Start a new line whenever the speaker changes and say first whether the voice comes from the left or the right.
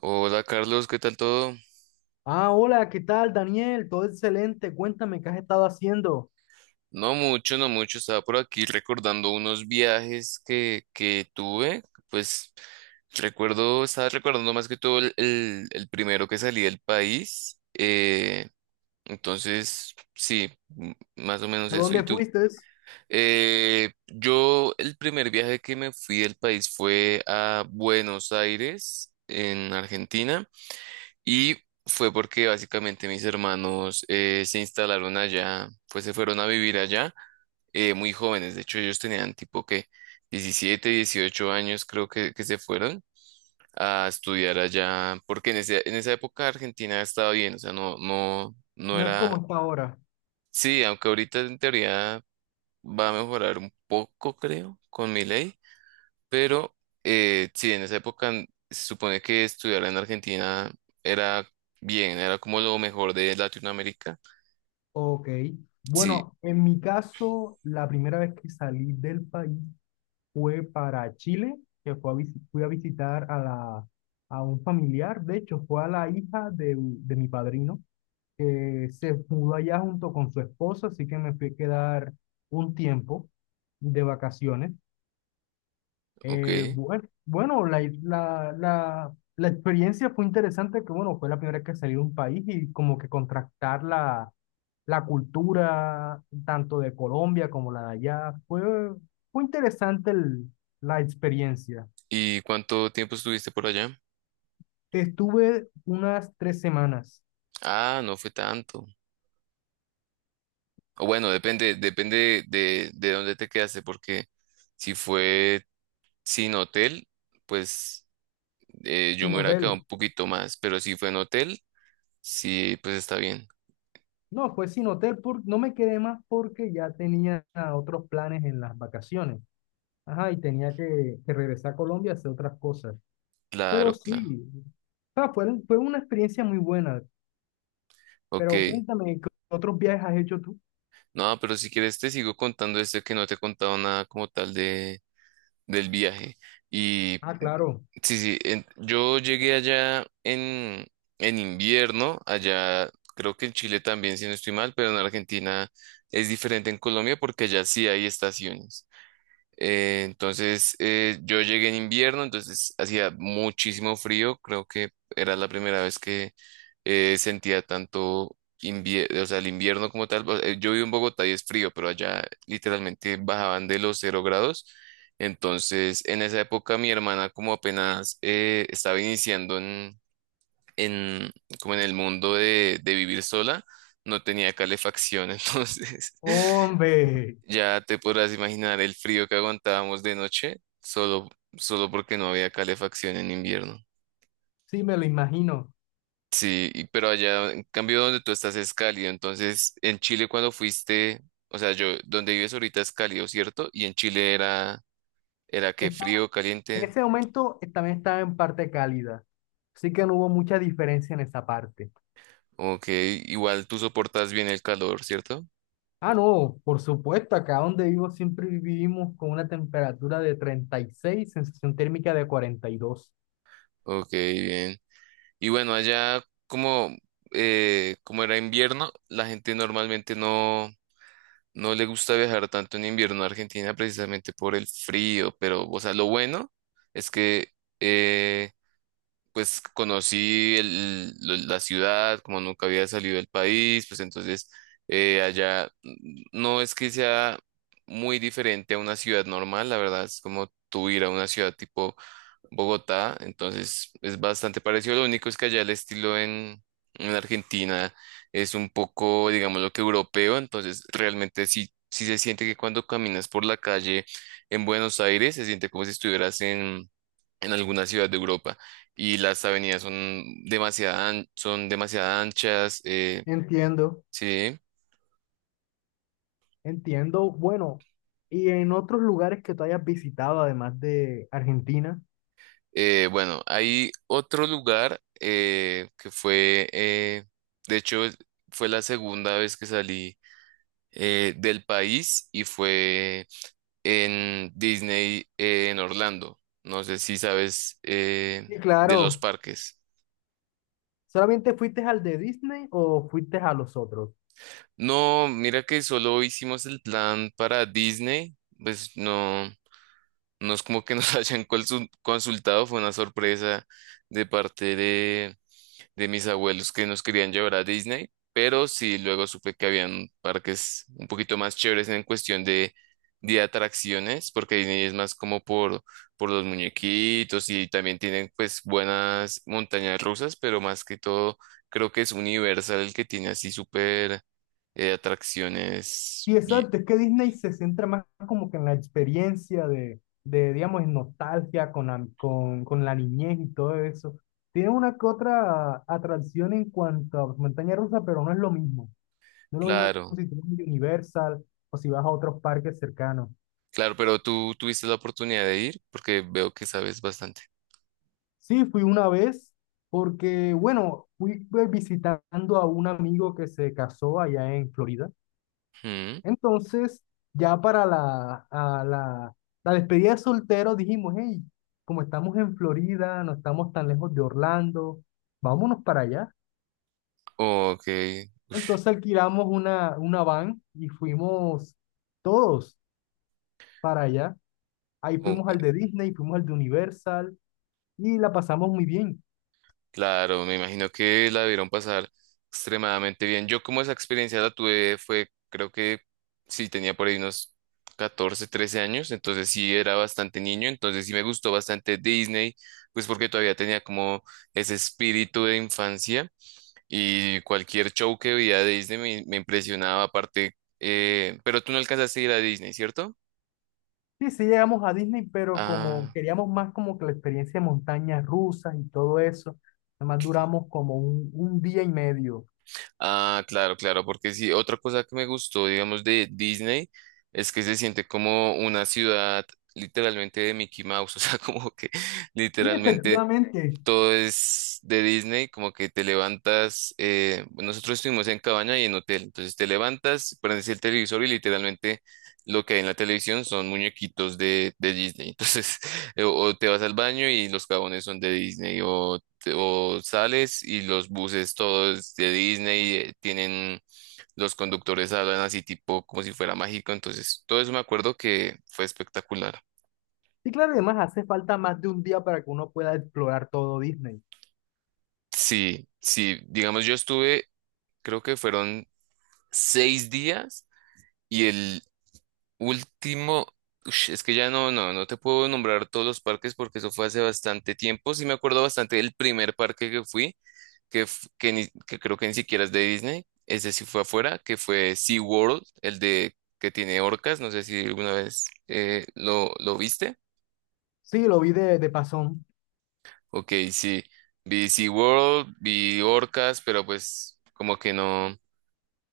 right: Hola Carlos, ¿qué tal todo?
left: Ah, hola, ¿qué tal, Daniel? Todo excelente. Cuéntame, ¿qué has estado haciendo?
right: No mucho, no mucho, estaba por aquí recordando unos viajes que tuve, pues recuerdo, estaba recordando más que todo el primero que salí del país, entonces sí, más o menos
left: ¿A
right: eso. ¿Y
left: dónde
right: tú?
left: fuiste?
right: Yo el primer viaje que me fui del país fue a Buenos Aires, en Argentina. Y fue porque básicamente mis hermanos se instalaron allá, pues se fueron a vivir allá muy jóvenes. De hecho, ellos tenían tipo que 17 18 años creo que se fueron a estudiar allá, porque en esa época Argentina estaba bien, o sea, no, no, no
left: No es
right: era,
left: como está ahora.
right: sí, aunque ahorita en teoría va a mejorar un poco, creo, con mi ley pero sí, en esa época se supone que estudiar en Argentina era bien, era como lo mejor de Latinoamérica.
left: Ok.
right: Sí,
left: Bueno, en mi caso, la primera vez que salí del país fue para Chile, que fui a visitar a, a un familiar. De hecho, fue a la hija de mi padrino, que se mudó allá junto con su esposa, así que me fui a quedar un tiempo de vacaciones. Eh,
right: ok.
left: bue- bueno, la experiencia fue interesante, que bueno, fue la primera vez que salí de un país y como que contrastar la cultura tanto de Colombia como la de allá. Fue interesante la experiencia.
right: ¿Y cuánto tiempo estuviste por allá?
left: Estuve unas 3 semanas
right: Ah, no fue tanto. O bueno, depende, depende de dónde te quedaste, porque si fue sin hotel, pues yo
left: sin
right: me hubiera
left: hotel.
right: quedado un poquito más, pero si fue en hotel, sí, pues está bien.
left: No, fue sin hotel, no me quedé más porque ya tenía otros planes en las vacaciones. Ajá, y tenía que regresar a Colombia a hacer otras cosas. Pero
right: Claro, claro.
left: sí. Ah, fue una experiencia muy buena, pero
right: Ok.
left: cuéntame, ¿qué otros viajes has hecho tú?
right: No, pero si quieres te sigo contando este que no te he contado nada como tal de, del viaje. Y
left: Ah, claro.
right: sí, sí, yo llegué allá en invierno, allá creo que en Chile también, si no estoy mal, pero en Argentina es diferente en Colombia porque allá sí hay estaciones. Entonces yo llegué en invierno, entonces hacía muchísimo frío, creo que era la primera vez sentía tanto o sea, el invierno como tal. Yo vivo en Bogotá y es frío, pero allá literalmente bajaban de los 0 grados. Entonces, en esa época mi hermana como apenas estaba iniciando en, en- como en el mundo de vivir sola, no tenía calefacción, entonces
left: Hombre,
right: ya te podrás imaginar el frío que aguantábamos de noche solo, solo porque no había calefacción en invierno.
left: sí, me lo imagino.
right: Sí, pero allá, en cambio, donde tú estás es cálido. Entonces, en Chile cuando fuiste, o sea, yo, donde vives ahorita es cálido, ¿cierto? Y en Chile era, era que
left: Estaba-
right: frío,
left: en
right: caliente.
left: ese momento también estaba en parte cálida, así que no hubo mucha diferencia en esa parte.
right: Ok, igual tú soportas bien el calor, ¿cierto?
left: Ah, no, por supuesto, acá donde vivo siempre vivimos con una temperatura de 36, sensación térmica de 42.
right: Ok, bien. Y bueno, allá como, como era invierno, la gente normalmente no, no le gusta viajar tanto en invierno a Argentina precisamente por el frío, pero, o sea, lo bueno es que... eh, pues conocí la ciudad, como nunca había salido del país, pues entonces allá mm, no es que sea muy diferente a una ciudad normal, la verdad es como tú ir a una ciudad tipo Bogotá, entonces es bastante parecido, lo único es que allá el estilo en Argentina es un poco, digamos, lo que europeo, entonces realmente sí, sí se siente que cuando caminas por la calle en Buenos Aires se siente como si estuvieras en alguna ciudad de Europa y las avenidas son son demasiado anchas,
left: Entiendo,
right: sí.
left: entiendo. Bueno, ¿y en otros lugares que tú hayas visitado, además de Argentina?
right: Bueno, hay otro lugar que fue, de hecho, fue la segunda vez que salí del país y fue en Disney en Orlando. No sé si sabes
left: Sí,
right: de los
left: claro.
right: parques.
left: ¿Solamente fuiste al de Disney o fuiste a los otros?
right: No, mira que solo hicimos el plan para Disney, pues no. No es como que nos consultado, fue una sorpresa de parte de mis abuelos que nos querían llevar a Disney, pero sí luego supe que habían parques un poquito más chéveres en cuestión de atracciones, porque Disney es más como por los muñequitos y también tienen pues buenas montañas rusas, pero más que todo creo que es Universal el que tiene así súper atracciones.
left: Y
right: Y,
left: exacto, es que Disney se centra más como que en la experiencia de, digamos, en nostalgia con la niñez y todo eso. Tiene una que otra atracción en cuanto a montaña rusa, pero no es lo mismo. No es lo mismo
right: claro.
left: si tú vas a Universal o si vas a otros parques cercanos.
right: Claro, pero tú tuviste la oportunidad de ir porque veo que sabes bastante.
left: Sí, fui una vez porque, bueno, fui pues, visitando a un amigo que se casó allá en Florida.
right: Mm,
left: Entonces, ya para la despedida de soltero dijimos, hey, como estamos en Florida, no estamos tan lejos de Orlando, vámonos para allá.
right: ok,
left: Entonces alquilamos una van y fuimos todos para allá. Ahí fuimos al
right: ok.
left: de Disney, fuimos al de Universal y la pasamos muy bien.
right: Claro, me imagino que la debieron pasar extremadamente bien. Yo como esa experiencia la tuve fue, creo que sí, tenía por ahí unos 14, 13 años, entonces sí era bastante niño, entonces sí me gustó bastante Disney, pues porque todavía tenía como ese espíritu de infancia y cualquier show que veía de Disney me, me impresionaba aparte, pero tú no alcanzaste a ir a Disney, ¿cierto?
left: Sí, sí llegamos a Disney, pero como
right: Ah,
left: queríamos más como que la experiencia de montañas rusas y todo eso, además
right: ok.
left: duramos como un día y medio.
right: Ah, claro, claro, porque sí, otra cosa que me gustó, digamos, de Disney es que se siente como una ciudad literalmente de Mickey Mouse, o sea, como que
left: Y
right: literalmente
left: efectivamente.
right: todo es de Disney, como que te levantas, nosotros estuvimos en cabaña y en hotel, entonces te levantas, prendes el televisor y literalmente lo que hay en la televisión son muñequitos de Disney, entonces o te vas al baño y los jabones son de Disney, o, o sales y los buses todos de Disney, tienen, los conductores hablan así tipo como si fuera mágico, entonces todo eso me acuerdo que fue espectacular.
left: Sí, claro, y además hace falta más de un día para que uno pueda explorar todo Disney.
right: Sí, sí, digamos yo estuve, creo que fueron 6 días y el último, ush, es que ya no, no, no te puedo nombrar todos los parques porque eso fue hace bastante tiempo. Sí me acuerdo bastante del primer parque que fui, que creo que ni siquiera es de Disney, ese sí fue afuera, que fue SeaWorld, el de que tiene orcas, no sé si alguna vez lo viste.
left: Sí, lo vi de pasón.
right: Ok, sí, vi SeaWorld, vi orcas, pero pues como que no.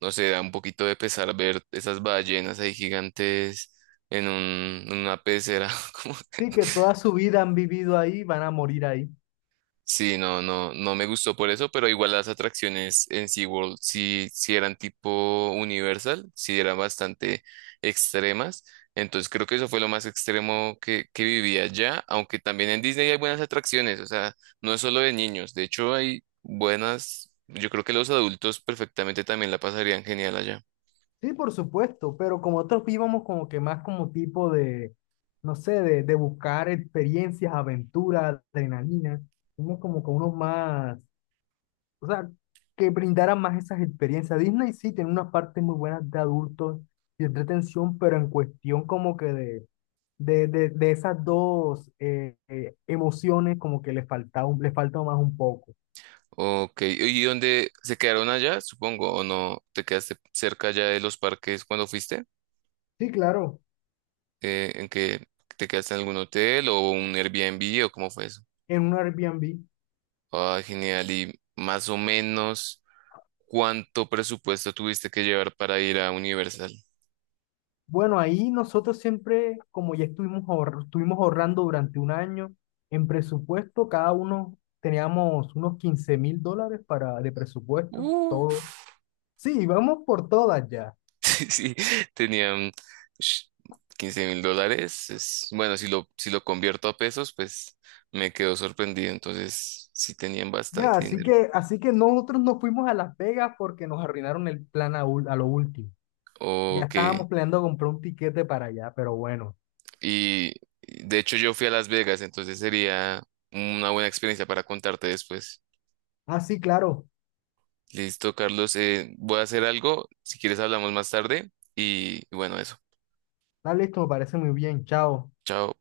right: No sé, da un poquito de pesar ver esas ballenas ahí gigantes en un, en una pecera. Como-
left: Sí, que toda su vida han vivido ahí, van a morir ahí.
right: Sí, no, no, no me gustó por eso, pero igual las atracciones en SeaWorld sí, sí eran tipo Universal, sí eran bastante extremas. Entonces creo que eso fue lo más extremo que viví allá, aunque también en Disney hay buenas atracciones, o sea, no es solo de niños, de hecho hay buenas, yo creo que los adultos perfectamente también la pasarían genial allá.
left: Sí, por supuesto, pero como otros íbamos como que más como tipo de, no sé, de buscar experiencias, aventuras, adrenalina. Fuimos como con unos más, o sea, que brindaran más esas experiencias. Disney sí tiene unas partes muy buenas de adultos y entretención, pero en cuestión como que de esas dos emociones como que les falta, les falta más un poco.
right: Ok, ¿y dónde se quedaron allá? Supongo, ¿o no? ¿Te quedaste cerca ya de los parques cuando fuiste?
left: Sí, claro.
right: ¿En que te quedaste en algún hotel o un Airbnb o cómo fue eso?
left: En un Airbnb.
right: Ah, genial. ¿Y más o menos cuánto presupuesto tuviste que llevar para ir a Universal?
left: Bueno, ahí nosotros siempre, como ya estuvimos, estuvimos ahorrando durante un año, en presupuesto cada uno teníamos unos 15.000 dólares de presupuesto,
right: Uh.
left: todo. Sí, vamos por todas ya.
right: Sí, sí, tenían ush, $15.000. Bueno, si lo, si lo convierto a pesos, pues me quedo sorprendido. Entonces, sí tenían
left: Ya,
right: bastante
left: así
right: dinero.
left: que, así que nosotros nos fuimos a Las Vegas porque nos arruinaron el plan a lo último. Ya
right: Ok.
left: estábamos planeando comprar un tiquete para allá, pero bueno.
right: Y de hecho yo fui a Las Vegas, entonces sería una buena experiencia para contarte después.
left: Ah, sí, claro.
right: Listo, Carlos, voy a hacer algo. Si quieres hablamos más tarde. Y bueno, eso.
left: Está listo, me parece muy bien. Chao.
right: Chao.